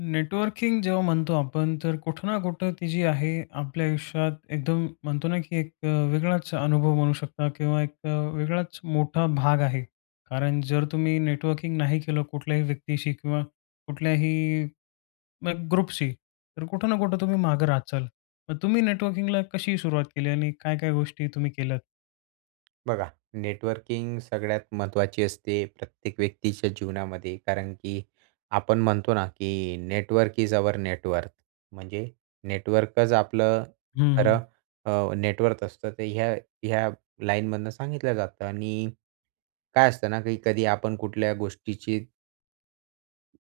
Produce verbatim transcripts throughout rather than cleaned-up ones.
Networking जेव्हा म्हणतो आपण, तर कुठं ना कुठं ती जी आहे आपल्या आयुष्यात एकदम म्हणतो ना, की एक अ, वेगळाच अनुभव बनू शकता किंवा एक वेगळाच मोठा भाग आहे. कारण जर तुम्ही नेटवर्किंग नाही केलं कुठल्याही व्यक्तीशी किंवा कुठल्याही, मग ग्रुपशी, तर कुठं ना कुठं तुम्ही मागं राहत जाल. मग तुम्ही नेटवर्किंगला कशी सुरुवात केली? आणि काय काय गोष्टी तुम्ही केल्यात? बघा. नेटवर्किंग सगळ्यात महत्त्वाची असते प्रत्येक व्यक्तीच्या जीवनामध्ये. कारण की आपण म्हणतो ना, की network is our net worth. म्हणजे नेटवर्कच आपलं हं, खरं हं. अ, नेट वर्थ असतं. तर ह्या ह्या लाईनमधनं सांगितलं जातं. आणि काय असतं ना, की कधी आपण कुठल्या गोष्टीची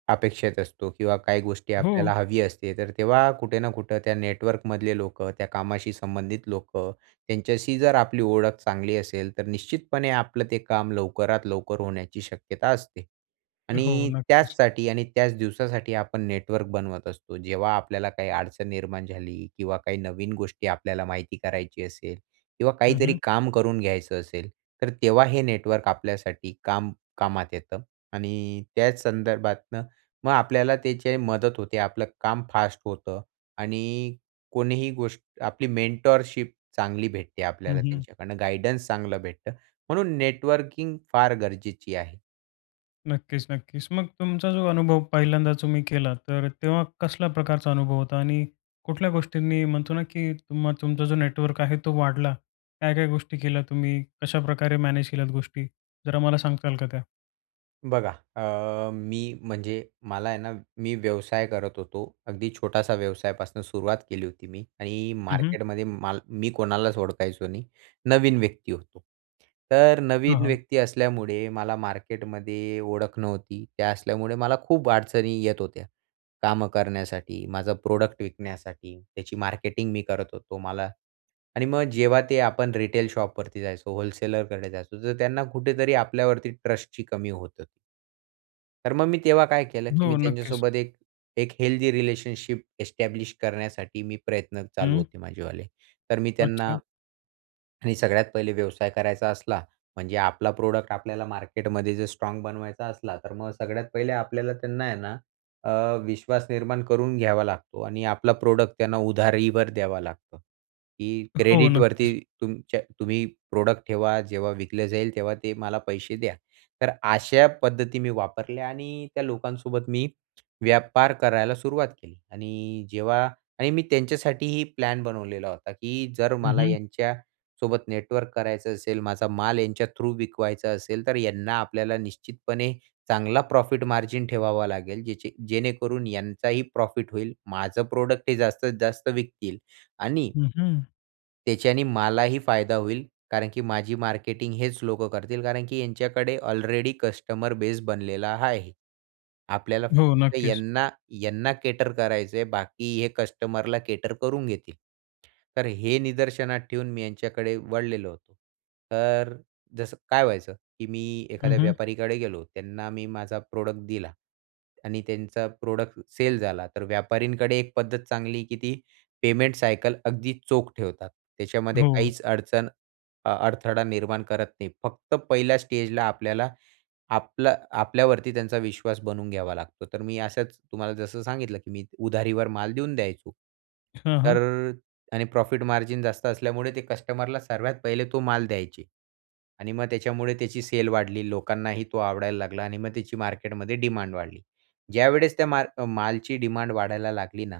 अपेक्षेत असतो किंवा काही गोष्टी हो. आपल्याला हवी असते. तर तेव्हा कुठे ना कुठे त्या नेटवर्कमधले लोकं त्या कामाशी संबंधित लोकं त्यांच्याशी जर आपली ओळख चांगली असेल, तर निश्चितपणे आपलं ते काम लवकरात लवकर होण्याची शक्यता असते. हो. आणि नक्कीच त्याचसाठी आणि त्याच दिवसासाठी आपण नेटवर्क बनवत असतो. जेव्हा आपल्याला काही अडचण निर्माण झाली किंवा काही नवीन गोष्टी आपल्याला माहिती करायची असेल किंवा हं, काहीतरी हं. काम करून घ्यायचं असेल. तर तेव्हा हे नेटवर्क आपल्यासाठी काम कामात येतं आणि त्याच संदर्भातनं मग आपल्याला त्याची मदत होते. आपलं काम फास्ट होतं आणि कोणीही गोष्ट आपली मेंटरशिप चांगली भेटते हं, आपल्याला हं. त्यांच्याकडनं. गाईडन्स चांगलं भेटतं. म्हणून नेटवर्किंग फार गरजेची आहे. नक्कीच, नक्कीच. मग तुमचा जो अनुभव पहिल्यांदा तुम्ही केला तर तेव्हा कसल्या प्रकारचा अनुभव होता आणि कुठल्या गोष्टींनी म्हणतो ना, की तुम्हा तुमचा जो नेटवर्क आहे तो वाढला? काय-काय गोष्टी केल्या तुम्ही? कशाप्रकारे मॅनेज केल्या गोष्टी? जरा मला सांगताल का त्या? बघा. अ, मी म्हणजे मला आहे ना मी व्यवसाय करत होतो. अगदी छोटासा व्यवसायापासनं सुरुवात केली होती मी आणि हं, हं. मार्केटमध्ये माल मी कोणालाच ओळखायचो नाही, नवीन व्यक्ती होतो. तर हां, नवीन हां. व्यक्ती असल्यामुळे मला मार्केटमध्ये ओळख नव्हती. ते असल्यामुळे मला खूप अडचणी येत होत्या, कामं करण्यासाठी, माझं प्रोडक्ट विकण्यासाठी. त्याची मार्केटिंग मी करत होतो मला आणि मग जेव्हा ते आपण रिटेल शॉपवरती जायचो, होल्सेलरकडे जायचो, जर त्यांना कुठेतरी आपल्यावरती ट्रस्टची कमी होतं. तर मग मी तेव्हा काय केलं, की हो. मी नक्कीच. त्यांच्यासोबत एक, एक हेल्दी रिलेशनशिप एस्टॅब्लिश करण्यासाठी मी प्रयत्न चालू हं. होते माझेवाले. तर मी त्यांना अच्छा. आणि सगळ्यात पहिले व्यवसाय करायचा असला म्हणजे आपला प्रॉडक्ट आपल्याला मार्केटमध्ये जर स्ट्राँग बनवायचा असला, तर मग सगळ्यात पहिले आपल्याला त्यांना आहे ना अ, विश्वास निर्माण करून घ्यावा लागतो आणि आपला प्रॉडक्ट त्यांना उधारीवर द्यावा लागतो. की हो. क्रेडिटवरती नक्कीच. तुमच्या तुम्ही प्रॉडक्ट ठेवा, जेव्हा विकलं जाईल तेव्हा ते मला पैसे द्या. तर अशा पद्धती मी वापरल्या आणि त्या लोकांसोबत मी व्यापार करायला सुरुवात केली. आणि जेव्हा आणि मी त्यांच्यासाठीही प्लॅन बनवलेला होता, की जर हं, मला हं. यांच्यासोबत नेटवर्क करायचं असेल माझा माल यांच्या थ्रू विकवायचा असेल, तर यांना आपल्याला निश्चितपणे चांगला प्रॉफिट मार्जिन ठेवावा लागेल जेचे जेणेकरून यांचाही प्रॉफिट होईल, माझं प्रॉडक्ट हे जास्तीत जास्त विकतील आणि हं, हं. त्याच्याने मलाही फायदा होईल कारण की माझी मार्केटिंग हेच लोकं करतील कारण की यांच्याकडे ऑलरेडी कस्टमर बेस बनलेला हाआहे. आपल्याला हो. फक्त नक्कीच. यांना यांना केटर करायचं आहे बाकी हे कस्टमरला केटर करून घेतील. तर हे निदर्शनात ठेऊन मी यांच्याकडे वळलेलो होतो. तर जसं काय व्हायचं, की मी हं, एखाद्या हं. व्यापारीकडे गेलो त्यांना मी माझा प्रोडक्ट दिला. आणि त्यांचा प्रोडक्ट सेल झाला, तर व्यापारींकडे एक पद्धत चांगली की ती पेमेंट सायकल अगदी चोख ठेवतात. त्याच्यामध्ये हो. काहीच अडचण अ अडथळा निर्माण करत नाहीत. फक्त पहिल्या स्टेजला आपल्याला आपला आपल्यावरती त्यांचा विश्वास बनवून घ्यावा लागतो. तर मी असच तुम्हाला जसं सांगितलं की मी उधारीवर माल देऊन द्यायचो, हं, तर हं. आणि प्रॉफिट मार्जिन जास्त असल्यामुळे ते कस्टमरला सर्वात पहिले तो माल द्यायचे. आणि मग त्याच्यामुळे त्याची सेल वाढली लोकांनाही तो आवडायला लागला. आणि मग त्याची मार्केटमध्ये डिमांड वाढली. ज्यावेळेस त्या माल मालची डिमांड वाढायला लागली ना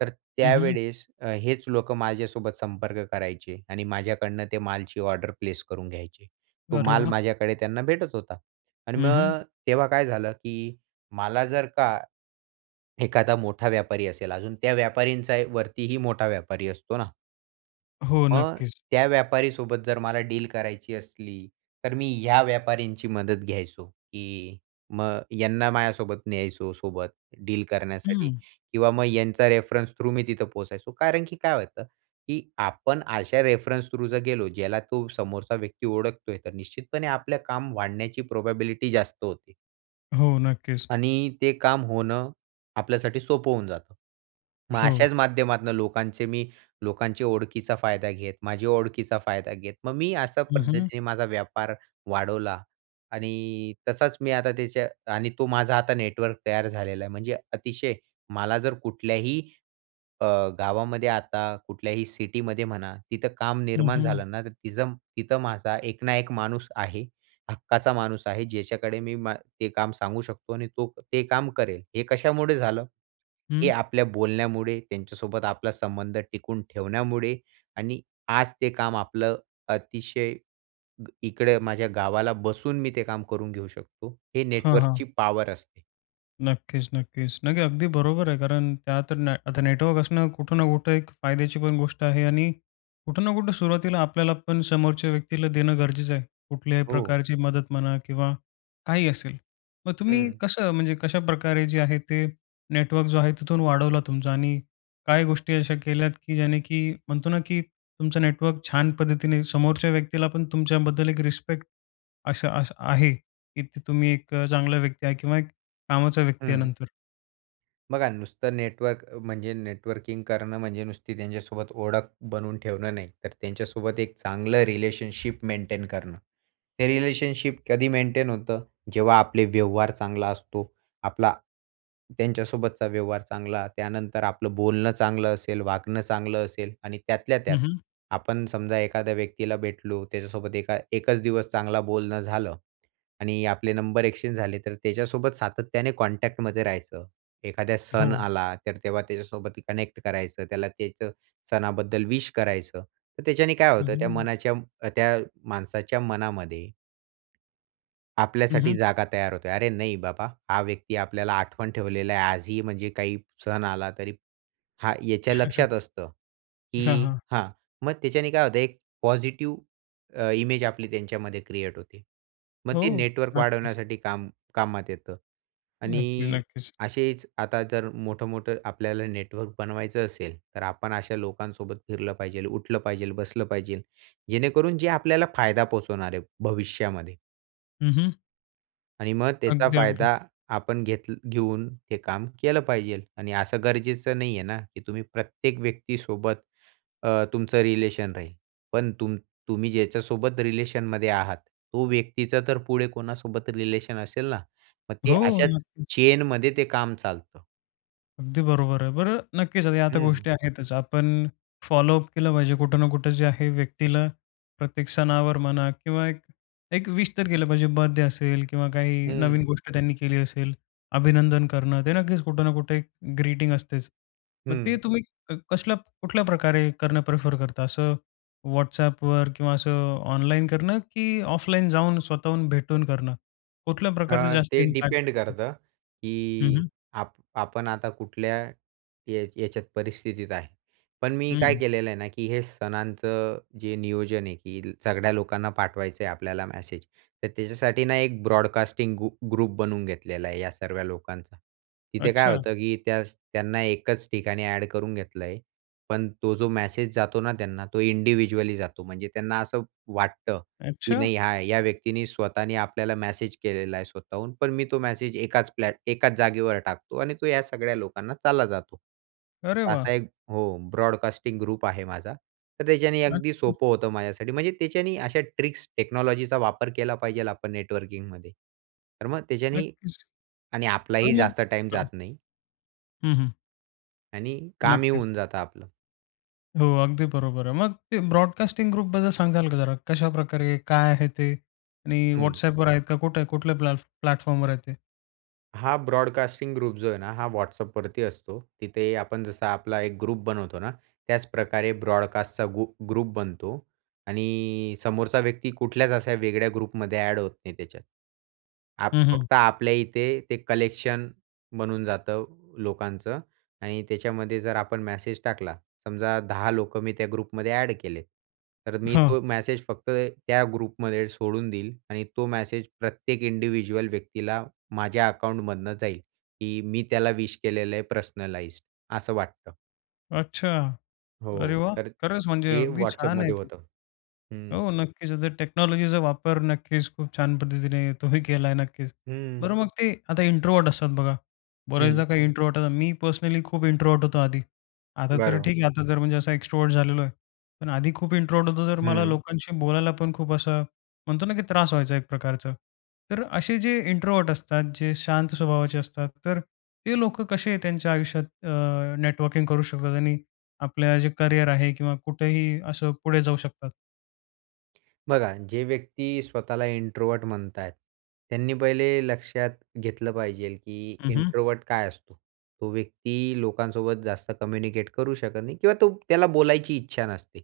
तर हं, हं. त्यावेळेस हेच लोकं माझ्यासोबत संपर्क करायचे. आणि माझ्याकडनं ते मालची ऑर्डर प्लेस करून घ्यायचे. तो अरे माल वाह! माझ्याकडे त्यांना भेटत होता. आणि हं, हं. मग, तेव्हा काय झालं की मला जर का एखादा मोठा व्यापारी असेल अजून त्या व्यापारींचा वरती ही मोठा व्यापारी असतो ना? हो. मग नक्कीच. त्या व्यापारीसोबत जर मला डील करायची असली तर मी ह्या व्यापाऱ्यांची मदत घ्यायचो की मग यांना माझ्यासोबत न्यायचो सोबत डील करण्यासाठी हं. किंवा मग यांचा रेफरन्स थ्रू मी तिथं पोहोचायचो. कारण की काय होतं की आपण अशा रेफरन्स थ्रू जर गेलो ज्याला तो समोरचा व्यक्ती ओळखतोय तर निश्चितपणे आपलं काम वाढण्याची प्रोबॅबिलिटी जास्त होते. हो. नक्कीच. आणि ते काम होणं आपल्यासाठी सोपं होऊन जातं. मग हो. अशाच माध्यमातनं लोकांचे मी, लोकांची ओळखीचा फायदा घेत, माझी ओळखीचा फायदा घेत मग मी अशा हं, हं. पद्धतीने माझा व्यापार वाढवला. आणि तसाच मी आता त्याचे आणि तो माझा आता नेटवर्क तयार झालेला आहे. म्हणजे अतिशय मला जर कुठल्याही अ, गावामध्ये आता कुठल्याही सिटीमध्ये म्हणा तिथं काम हं, निर्माण हं. झालं ना तर तिचं तिथं माझा एक ना एक माणूस आहे. हक्काचा माणूस आहे ज्याच्याकडे मी मा ते काम सांगू शकतो आणि तो ते काम करेल. हे कशामुळे झालं? हे हं. आपल्या बोलण्यामुळे, त्यांच्यासोबत आपला संबंध टिकून ठेवण्यामुळे आणि आज ते काम आपलं अतिशय ग इकडे माझ्या गावाला बसून मी ते काम करून घेऊ शकतो. हे हां, नेटवर्कची हां. पॉवर असते. नक्कीच, नक्कीच. नाही ते अगदी बरोबर आहे. कारण का तर आता नेटवर्क असणं कुठं ना कुठं एक फायद्याची पण गोष्ट आहे आणि कुठं ना कुठं सुरुवातीला आपल्याला पण समोरच्या व्यक्तीला देणं गरजेचं आहे. कुठल्याही हो. प्रकारची मदत म्हणा किंवा काहीही असेल. मग तुम्ही हं. कसं म्हणजे, कशाप्रकारे जे आहे ते नेटवर्क जो आहे तिथून वाढवला तुमचा? आणि काय गोष्टी अशा केल्यात, की ज्याने, की म्हणतो ना, की तुमचं नेटवर्क छान पद्धतीने समोरच्या व्यक्तीला, पण तुमच्याबद्दल एक रिस्पेक्ट असं असं आहे, की तुम्ही एक चांगला व्यक्ती आहे किंवा एक कामाचा व्यक्ती आहे हं. नंतर? बघा. नुसतं नेटवर्क म्हणजे नेटवर्किंग करणं म्हणजे नुसती त्यांच्यासोबत ओळख बनवून ठेवणं नाही. तर त्यांच्यासोबत एक चांगलं रिलेशनशिप मेंटेन करणं. हे रिलेशनशिप कधी मेंटेन होतं? जेव्हा आपले व्यवहार चांगला असतो, आपला, त्यांच्यासोबतचा व्यवहार चांगला, त्यानंतर आपलं बोलणं चांगलं असेल, वागणं चांगलं असेल आणि त्यातल्या त्यात हं, हं. आपण समजा एखाद्या व्यक्तीला भेटलो त्याच्यासोबत एका एकचं दिवस चांगला बोलणं झालं. आणि आपले नंबर एक्सचेंज झाले तर त्याच्यासोबत सातत्याने कॉन्टॅक्टमध्ये राहायचं. एखादा सण हो. आला, तर तेव्हा त्याच्यासोबत कनेक्ट करायचं, त्याला त्याचं सणाबद्दल विश करायचं. तर त्याच्याने काय हं, होतं? त्या हं. मनाच्या त्या माणसाच्या मनामध्ये हं, आपल्यासाठी हं. जागा तयार होते. अरे, नाही बाबा हा व्यक्ती आपल्याला आठवण ठेवलेला आहे आजही म्हणजे काही सण आला तरी हा याच्या लक्षात असतं, हां, की हां. हा मग त्याच्याने काय होतं? एक पॉझिटिव्ह अ, इमेज आपली त्यांच्यामध्ये क्रिएट होते. मग ते हो. नेटवर्क नक्कीच. वाढवण्यासाठी काम कामात येतं. नक्कीच, आणि नक्कीच. असेचं आता जर मोठं-मोठं आपल्याला नेटवर्क बनवायचं असेल. तर आपण अशा लोकांसोबत फिरलं पाहिजेल, उठलं पाहिजेल, बसलं पाहिजेल. जेणेकरून जे आपल्याला फायदा पोहचवणार आहे भविष्यामध्ये. हं, हं. आणि मग त्याचा अगदी, अगदी. फायदा आपण घेत घेऊन ते काम केलं पाहिजे. आणि असं गरजेचं नाही आहे ना, की तुम्ही प्रत्येक व्यक्तीसोबत अ, तुमचं रिलेशन राहील. पण तुम तुम्ही ज्याच्यासोबत रिलेशनमध्ये आहात, तो व्यक्तीचा तर पुढे कोणासोबत रिलेशन असेल ना, मग ते हो. अशाच नक्कीच. चेनमध्ये ते काम चालतं. अगदी बरोबर आहे. बरं. नक्कीच. आता या तर हं. गोष्टी आहेतच. आपण फॉलोअप केलं पाहिजे. कुठं ना कुठं जे आहे व्यक्तीला प्रत्येक सणावर म्हणा किंवा एक एक विश तर केलं पाहिजे. बर्थडे असेल किंवा काही नवीन हं. गोष्ट त्यांनी केली असेल. अभिनंदन करणं ते नक्कीच कुठं ना कुठे एक ग्रीटिंग असतेच. मग ते हं. तुम्ही कसल्या कुठल्याप्रकारे करणं प्रिफर करता? असं WhatsAppवर किंवा असं ऑनलाईन करणं, की ऑफलाईन जाऊन स्वतःहून भेटून करणं. कुठल्या अ, प्रकारचं जास्त ते इम्पॅक्ट डिपेंड येतं? करतं, हं, की हं. आप आपण आता कुठल्या या याच्यात परिस्थितीत आहे. पण मी काय हं. केलेलं आहे ना, की हे सणांचं जे नियोजन आहे, की सगळ्या लोकांना पाठवायचं आहे आपल्याला मॅसेज, तर त्याच्यासाठी ना एक ब्रॉडकास्टिंग गु ग्रुप बनवून घेतलेला आहे या सर्वा लोकांचा. तिथे काय अच्छा. होतं, की त्याच त्यांना एकच ठिकाणी ॲड करून घेतलं आहे. पण तो जो मेसेज जातो ना त्यांना तो इंडिव्हिज्युअली जातो. म्हणजे त्यांना असं वाटतं, की अच्छा? नाही या व्यक्तीने स्वतःने आपल्याला मेसेज केलेला आहे स्वतःहून. पण मी तो मेसेज एकाच प्लॅट एकाच जागेवर टाकतो. आणि तो या सगळ्या लोकांना चालला जातो. अरे वाह! असा एक हो ब्रॉडकास्टिंग ग्रुप आहे माझा. तर त्याच्याने अगदी अच्छा. सोपं होतं माझ्यासाठी. म्हणजे त्याच्याने अशा ट्रिक्स टेक्नॉलॉजीचा वापर केला पाहिजे आपण नेटवर्किंगमध्ये. तर मग त्याच्याने नक्कीच. आणि आपलाही आणि मग जास्त टाईम हां. जात नाही. हं, हं. आणि कामही नक्कीच. होऊन जातं आपलं. हो, अगदी बरोबर आहे. मग ते ब्रॉडकास्टिंग ग्रुपबद्दल सांगताल का जरा? कशाप्रकारे? काय आहे ते? आणि हं. WhatsAppवर आहे का? कुठे कुठल्या प्लॅटफ् प्लॅटफॉर्मवर आहे ते? हा ब्रॉडकास्टिंग ग्रुप जो आहे ना, हा WhatsAppवरती असतो. तिथे आपण जसा आपला एक ग्रुप बनवतो ना, त्याच प्रकारे ब्रॉडकास्टचा गु ग्रुप बनतो आणि समोरचा व्यक्ती कुठल्याच अशा वेगळ्या ग्रुपमध्ये ॲड होत नाही त्याच्यात. आप हं, हं. फक्त आपल्या इथे ते कलेक्शन बनून जातं, लोकांचं आणि त्याच्यामध्ये जर आपण मेसेज टाकला, समजा दहा लोकं मी त्या ग्रुपमध्ये ॲड केले, तर मी हां. तो मेसेज फक्त त्या ग्रुपमध्ये सोडून देईल आणि तो मेसेज प्रत्येक इंडिव्हिज्युअल व्यक्तीला माझ्या अकाउंटमधनं जाईल, की मी त्याला विश केलेलं आहे पर्सनलाइज्ड. असं वाटतं. अच्छा. अरे हो. वाह! तर खरंच म्हणजे, ते अगदी छान आहे WhatsAppमध्ये ते. होतं. हं. हो, नक्कीच. आता टेक्नॉलॉजीचा वापर नक्कीच खूप छान पद्धतीने तुम्ही केला आहे, नक्कीच. हं. बरं मग ते, आता इंट्रोव्हर्ट असतात बघा. बऱ्याचदा हं. काही इंट्रोव्हर्ट आता मी पर्सनली खूप इंट्रोव्हर्ट होतो आधी. आता तर बरोबर. ठीक आहे, आता जर म्हणजे असा एक्स्ट्रोव्हर्ट झालेलो आहे. पण आधी खूप इंट्रोव्हर्ट होतो, तर मला हं. लोकांशी बोलायला पण खूप असं, म्हणतो ना की त्रास व्हायचा एक प्रकारचा. तर असे जे इंट्रोव्हर्ट असतात, जे शांत स्वभावाचे असतात, तर ते लोकं कसे त्यांच्या आयुष्यात अ, नेटवर्किंग करू शकतात आणि आपलं जे करियर आहे, किंवा कुठेही असं, पुढे जाऊ शकतात? बघा जे व्यक्ती स्वतःला इंट्रोव्हर्ट म्हणत आहेत, त्यांनी पहिले लक्षात घेतलं पाहिजेल, की हं, हं. इंट्रोव्हर्ट काय असतो? तो व्यक्ती लोकांसोबत जास्त कम्युनिकेट करू शकत नाही किंवा तो त्याला बोलायची इच्छा नसते.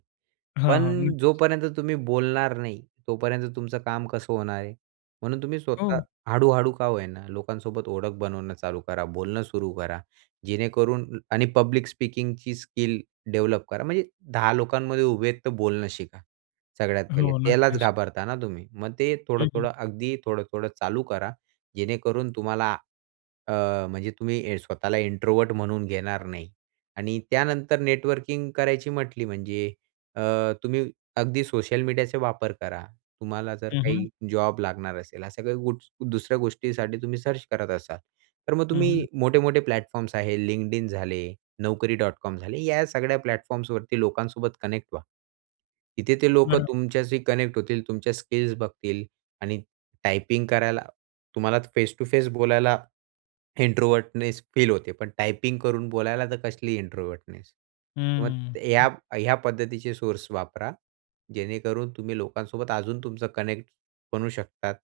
हां, हां. पण नक्कीच. जोपर्यंत तुम्ही बोलणार नाही, तोपर्यंत तुमचं काम कसं होणार आहे? म्हणून तुम्ही स्वतः हो. हळू-हळू का होईना लोकांसोबत ओळख बनवणं चालू करा, बोलणं सुरू करा. जेणेकरून आणि पब्लिक स्पीकिंगची स्किल डेव्हलप करा म्हणजे दहा लोकांमध्ये उभे आहेत तर बोलणं शिका सगळ्यात पहिले. हो. त्यालाचं नक्कीच. घाबरता ना तुम्ही. मग ते हं, हं. थोडं-थोडं अगदी थोडं-थोडं चालू करा. जेणेकरून तुम्हाला अ, म्हणजे तुम्ही स्वतःला इंट्रोवर्ट म्हणून घेणार नाही. आणि त्यानंतर नेटवर्किंग करायची म्हटली म्हणजे अ, तुम्ही अगदी सोशल मीडियाचा वापर करा. तुम्हाला जर हं, हं. काही जॉब लागणार असेल अशा काही दुसऱ्या गोट गोष्टीसाठी तुम्ही सर्च करत असाल, तर मग हं, हं. तुम्ही मोठे-मोठे प्लॅटफॉर्म्स आहे LinkedIn झाले, naukari.com झाले या सगळ्या प्लॅटफॉर्म्सवरती लोकांसोबत कनेक्ट व्हा. तिथे ते लोकं बरं. तुमच्याशी कनेक्ट होतील. तुमच्या स्किल्स बघतील आणि टायपिंग करायला तुम्हाला फेस टू फेस बोलायला इंट्रोव्हर्टनेस फील होते पण टायपिंग करून बोलायला तर कसली इंट्रोव्हर्टनेस. तर मग हं, हं. ह्या ह्या पद्धतीचे सोर्स वापरा, जेणेकरून तुम्ही लोकांसोबत अजून तुमचं कनेक्ट बनवू शकतात.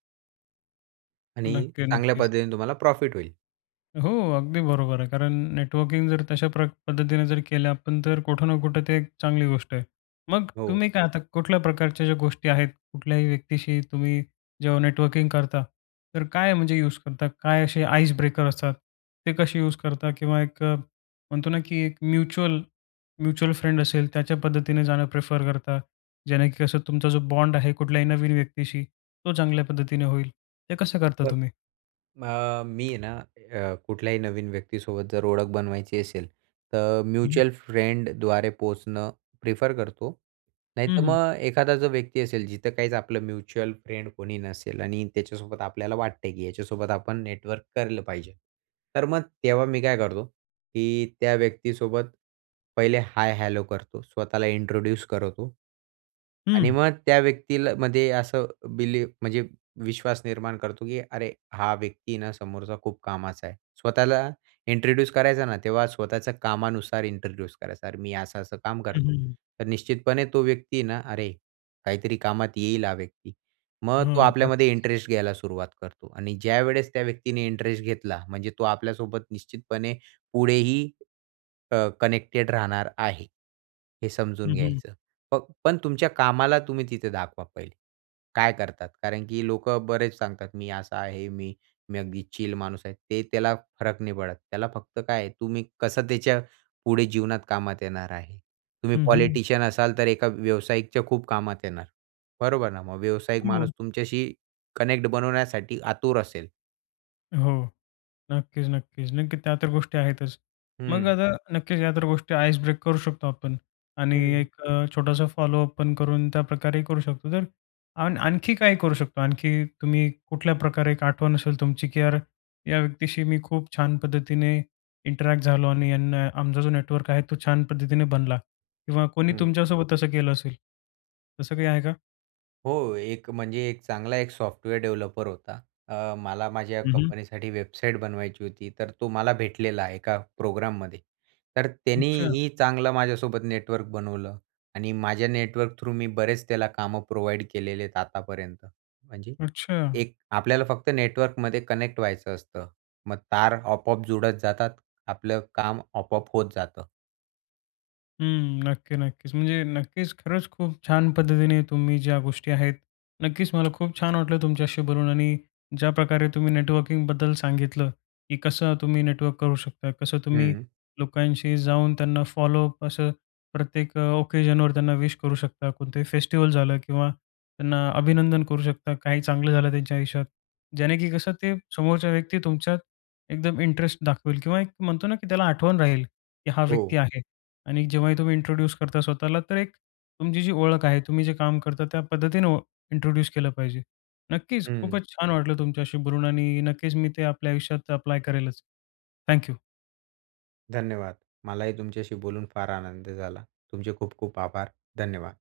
आणि नक्की, चांगल्या नक्कीच. पद्धतीने तुम्हाला प्रॉफिट होईल. हो. अगदी बरोबर आहे. कारण नेटवर्किंग जर तशा प्र पद्धतीने जर केलं आपण. तर कुठं ना कुठं ते एक चांगली गोष्ट आहे. मग हो. तुम्ही काय आता कुठल्या प्रकारच्या ज्या गोष्टी आहेत. कुठल्याही व्यक्तीशी तुम्ही जेव्हा नेटवर्किंग करता. तर काय म्हणजे यूज करता? काय असे आईस ब्रेकर असतात? ते कसे यूज करता? किंवा एक म्हणतो ना, की एक म्युच्युअल, म्युच्युअल फ्रेंड असेल. त्याच्या पद्धतीने जाणं प्रिफर करता. जेणे की कसं तुमचा जो बॉन्ड आहे कुठल्याही नवीन व्यक्तीशी, तो चांगल्या पद्धतीने होईल. ते कसं करता बरं. तुम्ही? मग मी आहे ना अ, कुठल्याही नवीन व्यक्तीसोबत जर ओळख बनवायची असेल. तर हं. म्युच्युअल फ्रेंडद्वारे पोहोचणं प्रिफर करतो. हं, नाहीतर हं. मग एखादा जो व्यक्ती असेल, जिथं काहीच आपलं म्युच्युअल फ्रेंड कोणी नसेल आणि त्याच्यासोबत आपल्याला वाटत आहे, की याच्यासोबत आपण नेटवर्क करलं पाहिजे. तर मग तेव्हा मी काय करतो, की त्या व्यक्तीसोबत पहिले हाय हॅलो करतो. स्वतःला इंट्रोड्यूस करतो. आणि हं. मग त्या व्यक्तील मध्ये असं बिली म्हणजे विश्वास निर्माण करतो, की अरे, हा व्यक्ती ना समोरचा खूप कामाचा आहे. स्वतःला इंट्रोड्यूस करायचा ना, तेव्हा स्वतःच्या कामानुसार इंट्रोड्यूस करायचा. "अरे, मी असं असं काम हं, हं, करतो." हं. तर निश्चितपणे तो व्यक्ती ना, अरे, काहीतरी कामात येईल हा व्यक्ती. मग तो हां. आपल्यामध्ये नक्कीच. इंटरेस्ट घ्यायला सुरुवात करतो. आणि ज्यावेळेस त्या व्यक्तीने इंटरेस्ट घेतला. म्हणजे तो आपल्यासोबत निश्चितपणे पुढेही अ, कनेक्टेड राहणार आहे हे समजून हं, हं. घ्यायचं. फक्त पण तुमच्या कामाला तुम्ही तिथे दाखवा पहिले. काय करतात? कारण की लोकं बरेच सांगतात. "मी असा आहे. मी, मी अगदी चिल माणूस आहे." ते त्याला फरक नाही पडत. त्याला फक्त काय आहे. तुम्ही कसं त्याच्या पुढे जीवनात कामात येणार आहे? तुम्ही हं, हं. पॉलिटिशियन असाल, तर एका व्यावसायिकच्या खूप कामात येणार. बरोबर ना. मग व्यावसायिक माणूस हो. तुमच्याशी कनेक्ट बनवण्यासाठी आतुर असेल. हो. नक्कीच, नक्कीच. नक्की त्या तर गोष्टी आहेतच. मग हं. आता नक्कीच या तर गोष्टी आईस ब्रेक करू शकतो आपण. आणि हं. एक अ, छोटासा फॉलोअप पण करून त्याप्रकारेही करू शकतो. तर आण आणखी काही करू शकतो? आणखी तुम्ही कुठल्या प्रकारे एक आठवण असेल तुमची, की यार या व्यक्तीशी मी खूप छान पद्धतीने इंटरॅक्ट झालो आणि यांना आमचा जो नेटवर्क आहे तो छान पद्धतीने बनला किंवा कोणी हं. तुमच्यासोबत तसं केलं असेल. तसं काही आहे का? हो. एक म्हणजे एक चांगला एक सॉफ्टवेअर डेव्हलपर होता. अ, मला माझ्या हं, हं. कंपनीसाठी वेबसाईट बनवायची होती. तर तो मला भेटलेला आहे एका प्रोग्राममध्ये. तर अच्छा. त्यानेही चांगलं माझ्यासोबत नेटवर्क बनवलं आणि माझ्या नेटवर्क थ्रू मी बरेच त्याला कामं प्रोव्हाईड केलेले आहेत आतापर्यंत. म्हणजे अच्छा. एक आपल्याला फक्त नेटवर्कमध्ये कनेक्ट व्हायचं असतं. मग तार आपोआप जुळत जातात, आपलं काम आपोआप होत जातं. हं. नक्की, नक्कीच. म्हणजे नक्कीच खरंच खूप छान पद्धतीने तुम्ही ज्या गोष्टी आहेत. नक्कीच मला खूप छान वाटलं तुमच्याशी बोलून आणि ज्याप्रकारे तुम्ही नेटवर्किंगबद्दल सांगितलं, की कसं तुम्ही नेटवर्क करू शकता, कसं तुम्ही हं. लोकांशी जाऊन त्यांना फॉलोअप असं प्रत्येक ओकेजनवर त्यांना विश करू शकता. कोणतंही फेस्टिव्हल झालं किंवा त्यांना अभिनंदन करू शकता काही चांगलं झालं त्यांच्या आयुष्यात जेणे, की कसं ते समोरच्या व्यक्ती तुमच्यात एकदम इंटरेस्ट दाखवेल किंवा एक म्हणतो ना, की त्याला आठवण राहील, की हा व्यक्ती हो. आहे. आणि जेव्हाही तुम्ही इंट्रोड्यूस करता स्वतःला तर एक तुमची जी ओळख आहे, तुम्ही जे काम करता त्या पद्धतीने इंट्रोड्यूस केलं पाहिजे. नक्कीच हं. खूपच छान वाटलं तुमच्याशी बोलून आणि नक्कीच मी ते आपल्या आयुष्यात अप्लाय करेलच. Thank you. धन्यवाद. मलाही तुमच्याशी बोलून फार आनंद झाला. तुमचे खूप खूप आभार. धन्यवाद.